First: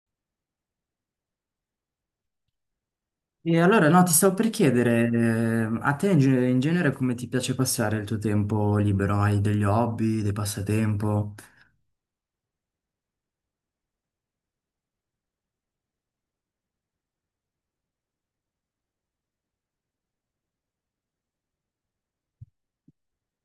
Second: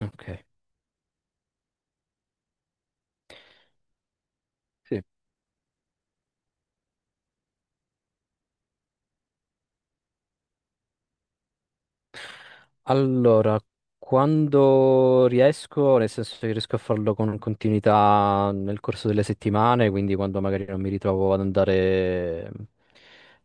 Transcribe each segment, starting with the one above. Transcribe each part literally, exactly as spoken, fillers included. Ok, E allora no, ti stavo per sì. chiedere, eh, a te in, ge- in genere come ti piace passare il tuo tempo libero? Hai degli hobby, dei passatempo? Allora, quando riesco, nel senso che riesco a farlo con continuità nel corso delle settimane, quindi quando magari non mi ritrovo ad andare,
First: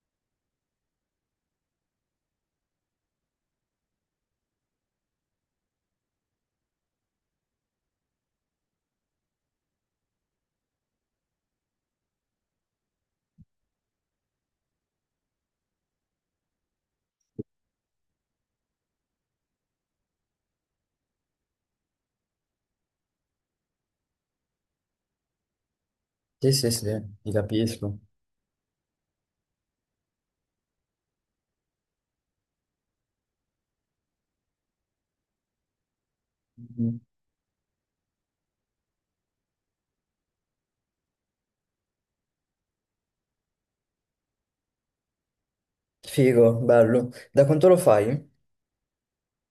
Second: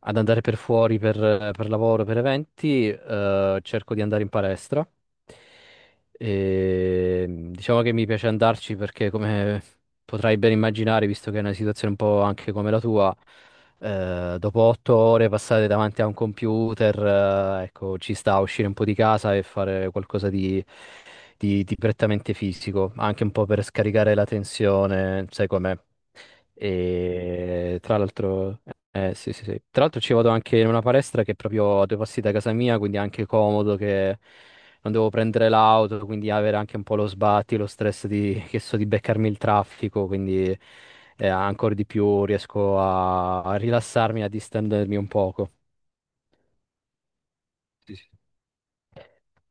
ad andare per fuori per, per lavoro, per eventi, eh, cerco di andare in palestra. E, diciamo che mi piace andarci perché, come potrai ben immaginare, visto che è una situazione un po' anche come la tua, eh, dopo otto ore passate davanti a un computer, eh, ecco, ci sta a uscire un po' di casa e fare qualcosa di, di- di prettamente fisico, anche un po' per scaricare la tensione, sai com'è. Sì, sì, sì, ti E tra capisco. l'altro, eh, sì, sì, sì. Tra l'altro ci vado anche in una palestra che è proprio a due passi da casa mia, quindi è anche comodo che non devo prendere l'auto, quindi avere anche un po' Mhm. lo sbatti, lo stress di, che so, di beccarmi il traffico, quindi eh, ancora di più riesco a, a rilassarmi, a distendermi un poco. Figo, bello. Da quanto lo Sì, fai? sì.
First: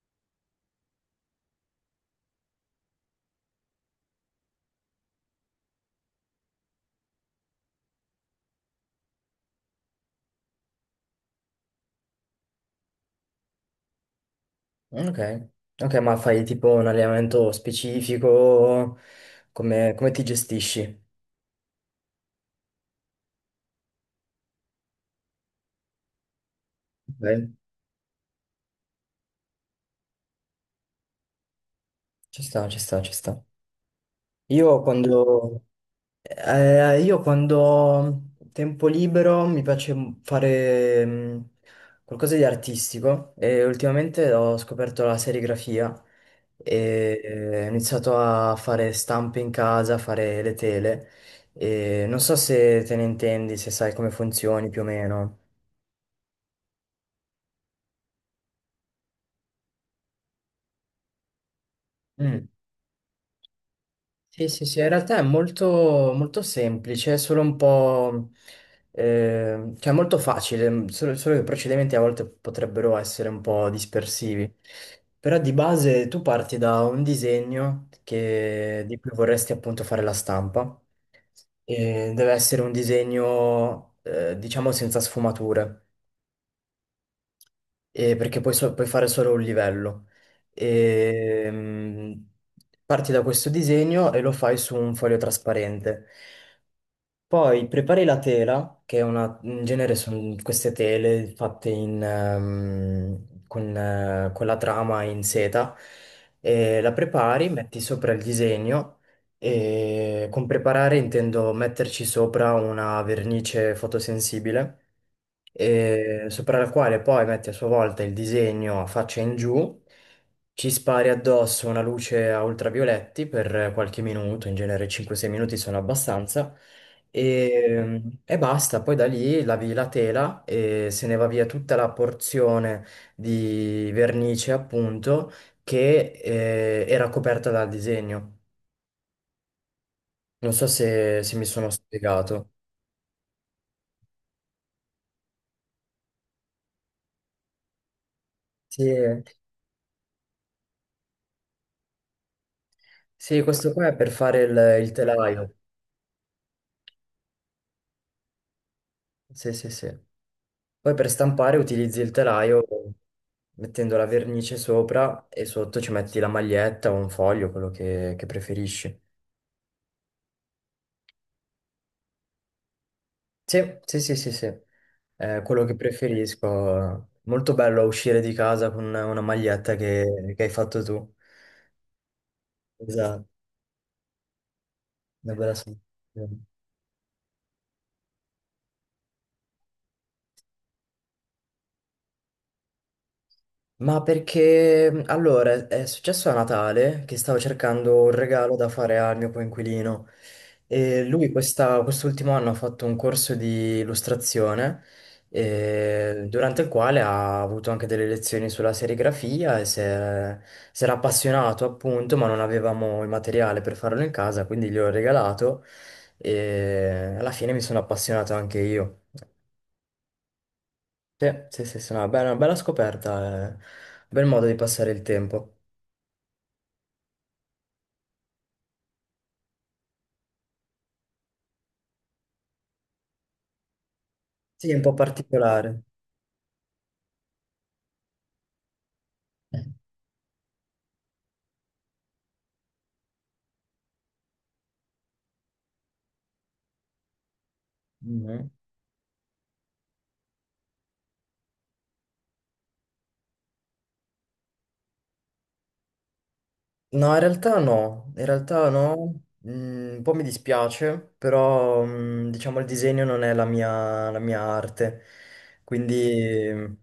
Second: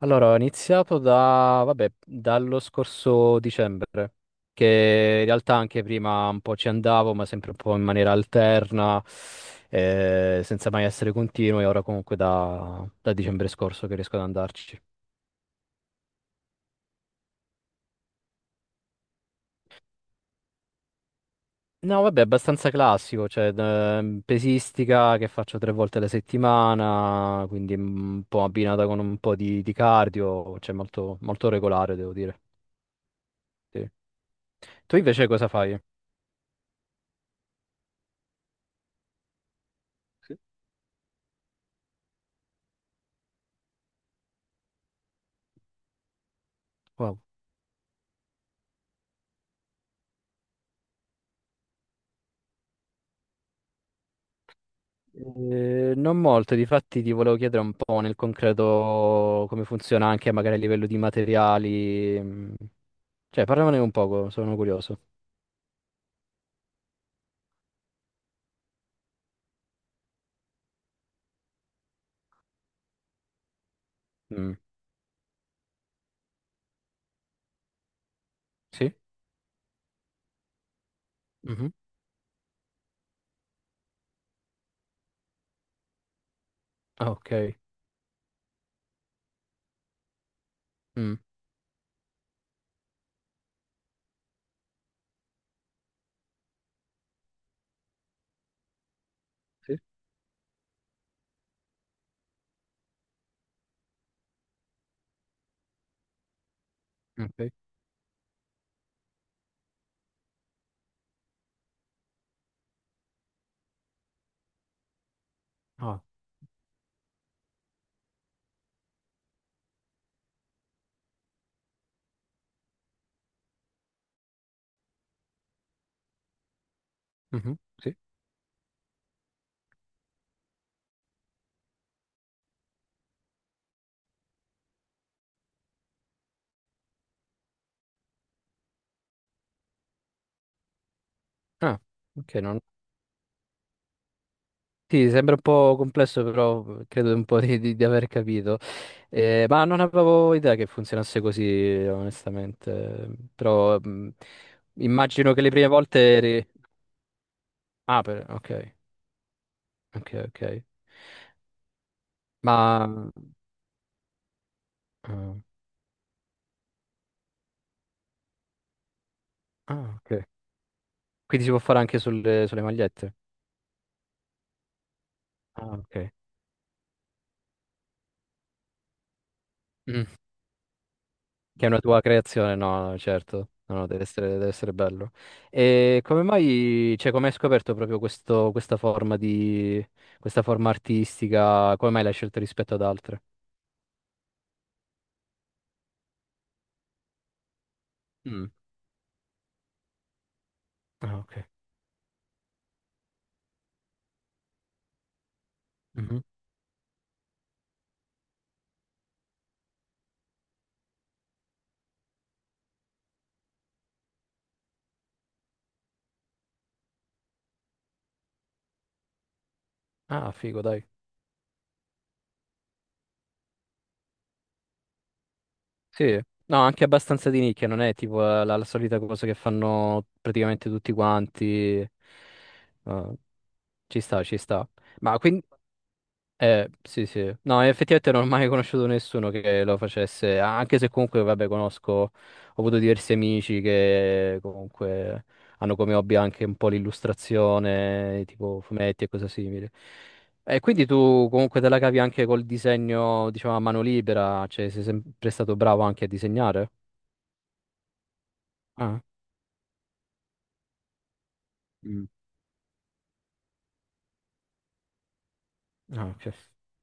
Allora, ho iniziato da, vabbè, dallo scorso dicembre, che in realtà anche prima un po' ci andavo, ma sempre un po' in maniera alterna, eh, senza mai essere continuo, e ora comunque da, da dicembre scorso che riesco ad andarci. Mm, ok. Ok, ma fai tipo un allenamento specifico? Come, come ti gestisci? No, vabbè, abbastanza classico, cioè ehm, pesistica che faccio tre volte alla settimana, Ok, quindi mm, un po' abbinata con un po' di, di cardio, cioè molto, molto regolare, devo dire. ci sta, ci sta, ci sta. Sì. Io Eh, Tu invece cosa quando, fai? Eh, io quando ho tempo libero mi piace m- Sì. fare mm, qualcosa di artistico e ultimamente ho scoperto la serigrafia Wow. e eh, ho iniziato a fare stampe in casa, a fare le tele e non so se te ne intendi, se sai come funzioni più o meno. Eh, non molto, difatti ti volevo chiedere un po' nel concreto come funziona anche magari a livello di materiali, mm, cioè parlamene un poco, Sì, sono sì, sì, in curioso. realtà è molto, molto semplice, è solo un po', eh, cioè molto facile, mm, solo, solo che i procedimenti a volte potrebbero essere un po' dispersivi. Mm. Però di base tu parti da un disegno che- Sì? di cui vorresti appunto fare la stampa Mhm. e deve essere un disegno, eh, diciamo, senza sfumature, Ah, ok. eh, perché puoi, so- puoi fare solo un livello. Mm. E, mm, parti da questo disegno e lo fai su un foglio trasparente. Poi prepari la tela, che è una, in Sì. genere sono queste tele fatte in, ehm, con, eh, con la trama in seta, e la prepari, Ok. metti sopra il disegno e con preparare intendo metterci sopra una vernice fotosensibile, Ah, e sopra la quale poi metti a sua volta il disegno a faccia in giù, ci spari addosso una luce a ultravioletti per qualche minuto, in genere cinque sei minuti sono abbastanza, mhm, Sì. e, e basta. Poi da lì lavi la tela e se ne va via tutta la porzione di vernice, appunto, che eh, era coperta dal disegno. Non so se, se mi sono Ah, ok, spiegato. non, sì, sembra un po' complesso, però credo un po' di, di- di aver capito. Sì, Eh, ma non avevo idea che funzionasse così, onestamente. sì, questo Però qua è mh, per fare il, il immagino che le telaio. prime volte eri. Ah, per- ok, Sì, sì, sì. ok, ok. Poi per stampare utilizzi il telaio Ma... mettendo la vernice sopra ah, e sotto ci metti la maglietta o un foglio, quello che, che preferisci. ah, ok. Quindi si può fare anche sulle, sulle, magliette. Sì, sì, sì, sì, sì. È quello che Ah, ok. preferisco. Molto bello uscire di casa con una maglietta che, che hai fatto tu. Che è una tua creazione, no, Esatto, certo, no, no, deve essere, deve essere bello. una bella E come sensazione. mai, cioè, come hai scoperto proprio questo, questa forma di, questa forma artistica? Come mai l'hai scelta rispetto ad altre? Ma perché mh, allora è successo a Natale che stavo cercando un Mm. regalo da fare al mio coinquilino e Ah, lui ok. questa- quest'ultimo anno ha fatto un corso di illustrazione Mhm. eh, durante il quale ha avuto anche delle lezioni sulla serigrafia e si è- si era appassionato appunto, ma non avevamo il materiale per farlo in casa, quindi gliel'ho regalato e alla fine mi sono appassionato anche io. Ah, figo, dai. Sì, sì, sì, sì, no, beh, una bella scoperta, eh. Un bel modo di passare il tempo. Sì, no, anche abbastanza di nicchia, non è tipo eh, la, la solita cosa che fanno praticamente tutti quanti. Ah, ci sta, ci sta. Sì, è un po' Ma quindi. particolare. Eh, sì, sì. No, effettivamente non ho mai conosciuto nessuno che lo facesse, anche se comunque, vabbè, conosco, ho avuto diversi amici che comunque hanno come hobby anche un po' l'illustrazione, Mhm. tipo fumetti e cose simili. E quindi tu comunque te la cavi anche col disegno, diciamo, a mano libera, cioè sei sempre stato bravo anche a disegnare? No, in realtà no, in realtà Ah, no, Mm, un po' mi dispiace, però Mm. mm, diciamo il disegno non è la mia, la mia arte, ah, ok, quindi mm,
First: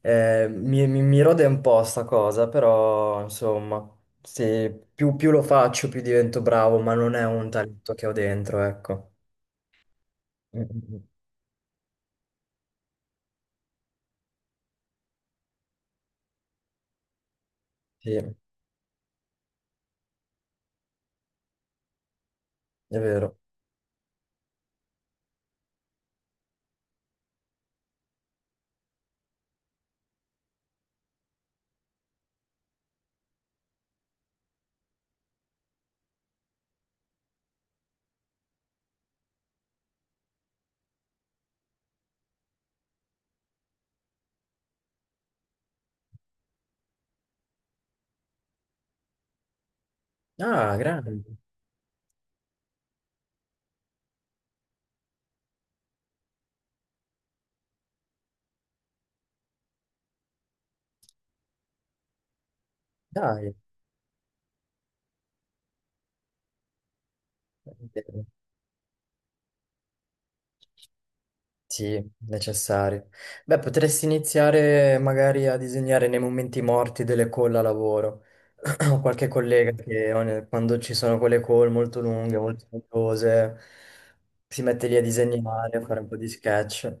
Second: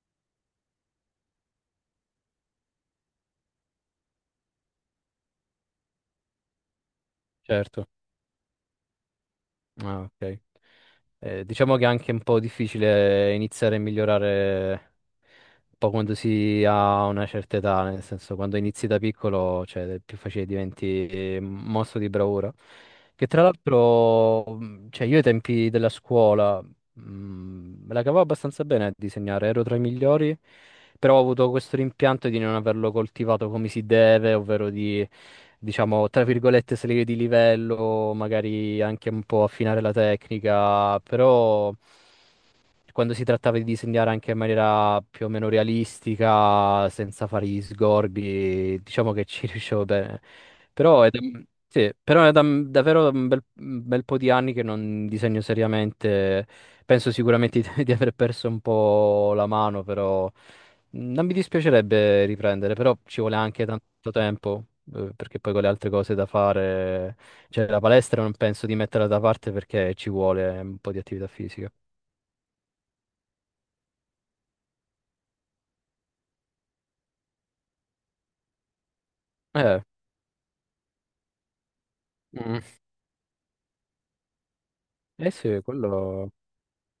eh, mi, mi- mi rode un po' sta cosa, però insomma, se più, più lo faccio più divento bravo, ma non è un certo. talento che ho dentro, ecco. Ah, ok. Mm, mm, mm. Eh, diciamo che è anche un po' difficile iniziare a migliorare un po' quando si ha una certa età, nel Sì, è senso quando inizi da piccolo, cioè è più facile diventi eh, mostro di bravura. Che vero. tra l'altro, mh, cioè io ai tempi della scuola Mm, me la cavavo abbastanza bene a disegnare, ero tra i migliori, però ho avuto questo rimpianto di non averlo coltivato come si deve, ovvero di, diciamo, tra virgolette, salire di livello, magari anche un po' affinare la tecnica, però quando si trattava di disegnare anche in maniera più o meno realistica, senza fare gli sgorbi, diciamo che ci riuscivo bene. Ah, Però è da, grande, sì, però è da- davvero un bel, un bel, po' di anni che non disegno seriamente. Penso sicuramente di, di aver perso un po' la mano, però mh, non mi dispiacerebbe riprendere, però ci vuole dai, anche tanto tempo, eh, perché poi con le altre cose da fare, cioè la palestra non penso di metterla da parte perché ci vuole un po' di attività fisica. sì, necessario. Beh, potresti iniziare magari a disegnare nei momenti morti delle call a lavoro. Ho qualche collega Eh, che ogni- quando ci sono quelle call molto lunghe, molto mm, noiose, si mette lì a eh sì, disegnare, a fare un po' di quello. sketch.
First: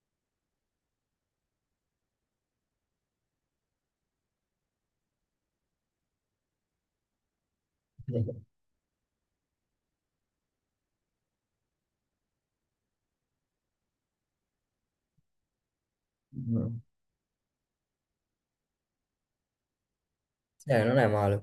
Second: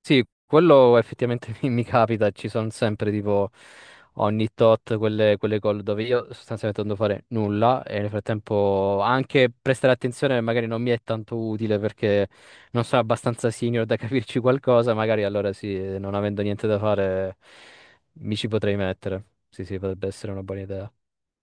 Sì, quello effettivamente mi, mi, capita, ci sono sempre tipo ogni tot quelle, quelle call dove io sostanzialmente non devo fare nulla e nel frattempo anche prestare attenzione magari non mi è tanto utile perché non sono abbastanza senior da capirci qualcosa, magari allora sì, non avendo niente da Mm. fare mi ci potrei mettere. Sì, sì, potrebbe essere una buona Eh, idea. Non è male.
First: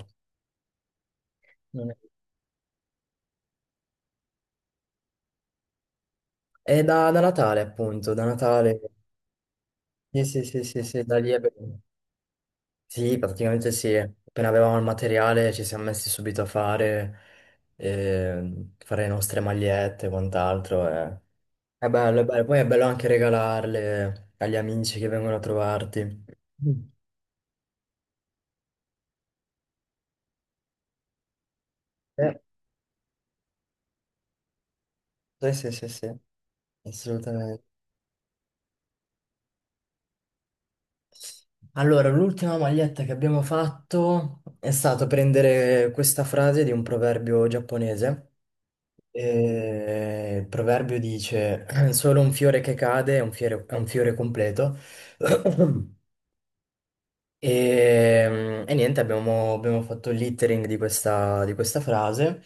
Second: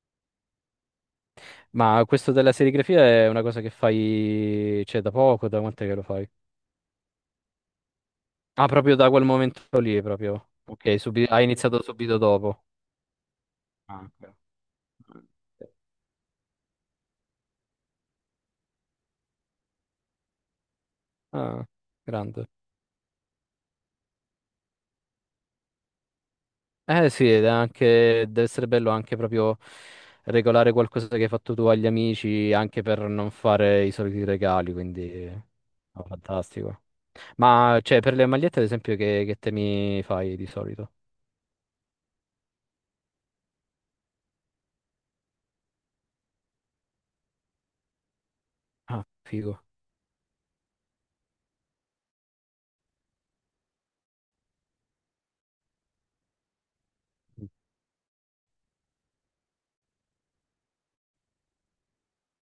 Non è- Ma questo della serigrafia è una cosa che fai, cioè, da poco, da quant'è che lo fai? È da, da Natale, appunto, da Ah, Natale. proprio da quel momento lì, Sì, sì, proprio. sì, sì, Ok, sì, da subi- lì è hai bello. iniziato subito dopo. Sì, praticamente sì. Ah, ok. Appena avevamo il materiale ci siamo messi subito a fare, eh, fare le nostre magliette e quant'altro. Eh. Ah, È bello, è bello. grande. Poi è bello anche regalarle agli amici che vengono a trovarti. Mm. Eh sì, ed è anche, deve essere bello anche proprio regolare qualcosa che hai fatto tu agli Eh, amici, anche per non fare i soliti regali, quindi sì, sì, sì, no, sì, fantastico. assolutamente. Ma cioè, per le magliette, ad esempio, che, che temi fai di solito? Allora, l'ultima maglietta che abbiamo fatto è stato prendere questa frase di un proverbio giapponese. Ah, figo. Eh, il proverbio dice: Solo un fiore che cade è un fiore, è un fiore completo. E, mm, e niente, abbiamo, abbiamo fatto il lettering di questa, di questa, frase.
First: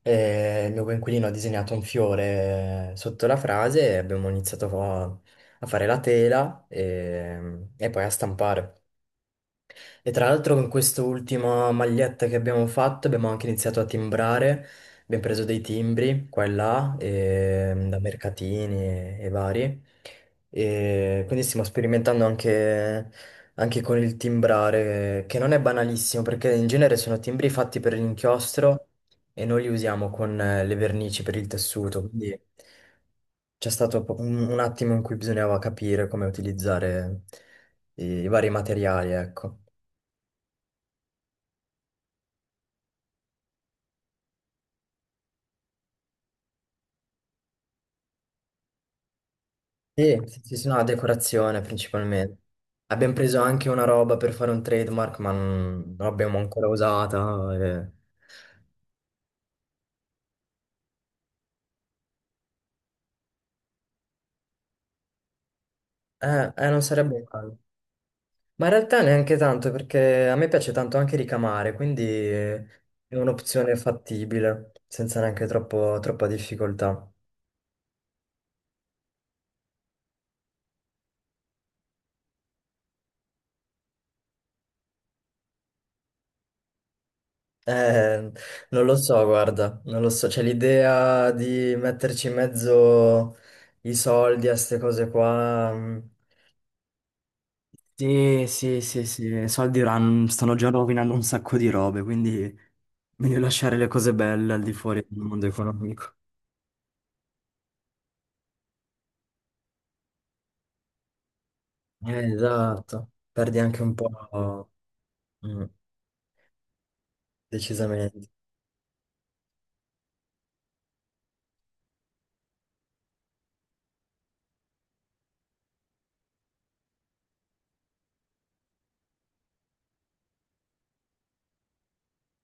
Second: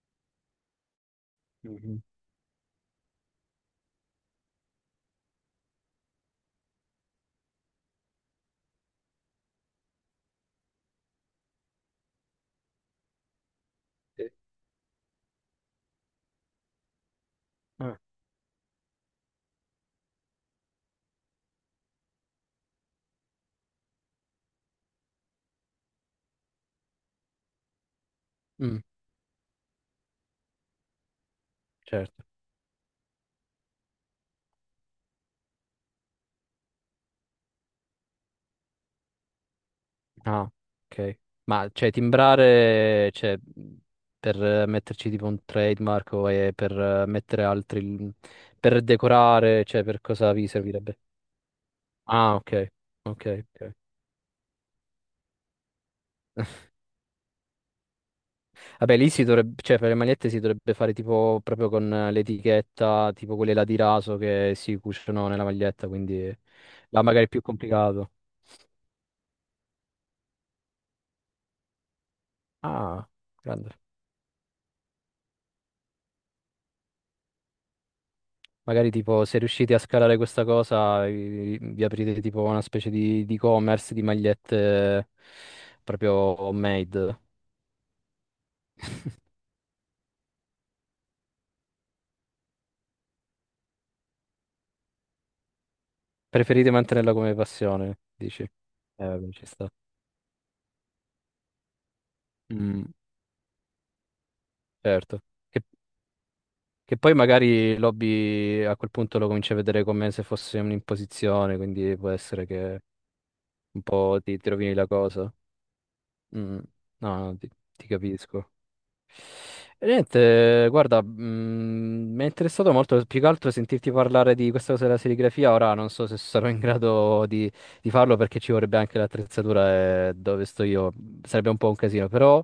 E il mio coinquilino ha disegnato un Mhm. fiore sotto la frase e abbiamo iniziato a, a fare la tela e, e poi a stampare. E tra l'altro con quest'ultima maglietta che abbiamo fatto abbiamo anche iniziato a Sì. timbrare, abbiamo preso dei timbri qua e là, e, Ah, da mercatini e, e vari, e quindi stiamo sperimentando anche, anche con il timbrare, che non è banalissimo perché in genere sono timbri fatti per mm, l'inchiostro e noi li usiamo con eh, le vernici per il tessuto, certo. quindi c'è stato po- un, un attimo in cui bisognava capire come utilizzare i i vari materiali, ecco. Ah, ok. Ma cioè timbrare, cioè, per eh, metterci tipo un trademark o eh, per eh, mettere altri, per decorare, cioè per Sì, cosa sì, vi sì, sì, no, servirebbe? decorazione Ah, principalmente. ok. Abbiamo Ok, preso anche ok. una roba per fare un trademark, ma non non l'abbiamo ancora usata. e- Vabbè, lì si dovrebbe, cioè per le magliette si dovrebbe fare tipo proprio con eh, l'etichetta, tipo quelle là di raso che si cuciono nella maglietta, quindi Eh, eh, non là sarebbe magari è più male. complicato. Ma in realtà neanche tanto, perché a me piace tanto anche ricamare, quindi eh, Ah, è grande. un'opzione fattibile, senza neanche troppo- troppa difficoltà. Magari tipo se riuscite a scalare questa cosa, vi, vi aprite tipo una specie di, di e-commerce di magliette proprio homemade. Eh, non lo so, guarda, non lo so. C'è l'idea di metterci in mezzo i soldi a queste cose qua. mm, Preferite mantenerla come passione, dici? Sì, sì, sì, Eh, vabbè, ci sì, sta. soldi ran- stanno già rovinando un sacco di robe, quindi Mm, meglio lasciare le cose belle al di fuori del certo. mondo Che, economico. che poi magari l'hobby a quel punto lo cominci a vedere come se fosse un'imposizione, quindi può Eh, essere che Esatto, perdi anche un un po' ti, ti po', rovini la cosa. mm, Mm, no, no, ti ti decisamente. capisco. E Niente, guarda, mm, mi è interessato molto più che altro sentirti parlare di questa cosa della serigrafia. Ora non so se sarò in grado di, di farlo perché ci vorrebbe anche l'attrezzatura e dove sto io sarebbe un po' un casino, però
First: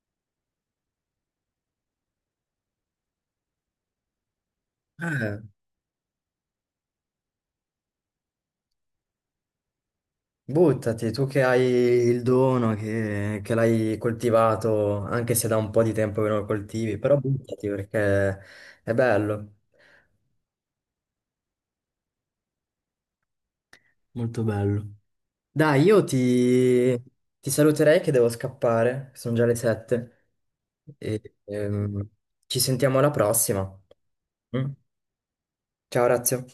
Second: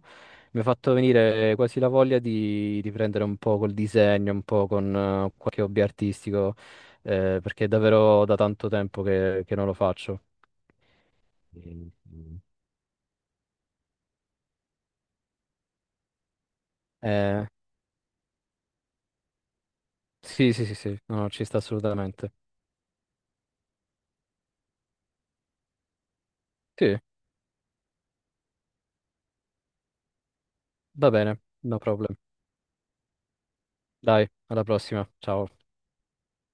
mi ha fatto venire quasi la voglia di, di prendere un po' col disegno, un po' con eh, Eh, qualche hobby artistico, eh, perché è davvero da tanto tempo che, che non lo faccio. Buttati, tu che hai Mm, il mm. dono, che, che l'hai coltivato, anche se da un po' di tempo che non lo coltivi, però Eh, buttati perché è bello, sì, sì, sì, sì, no, no, ci sta assolutamente. molto bello. Dai, io Sì, ti, ti saluterei che devo scappare, sono già le sette. va E, bene, no ehm, problem. ci sentiamo alla prossima. Dai, alla Mm? prossima. Ciao. Ciao, Razio.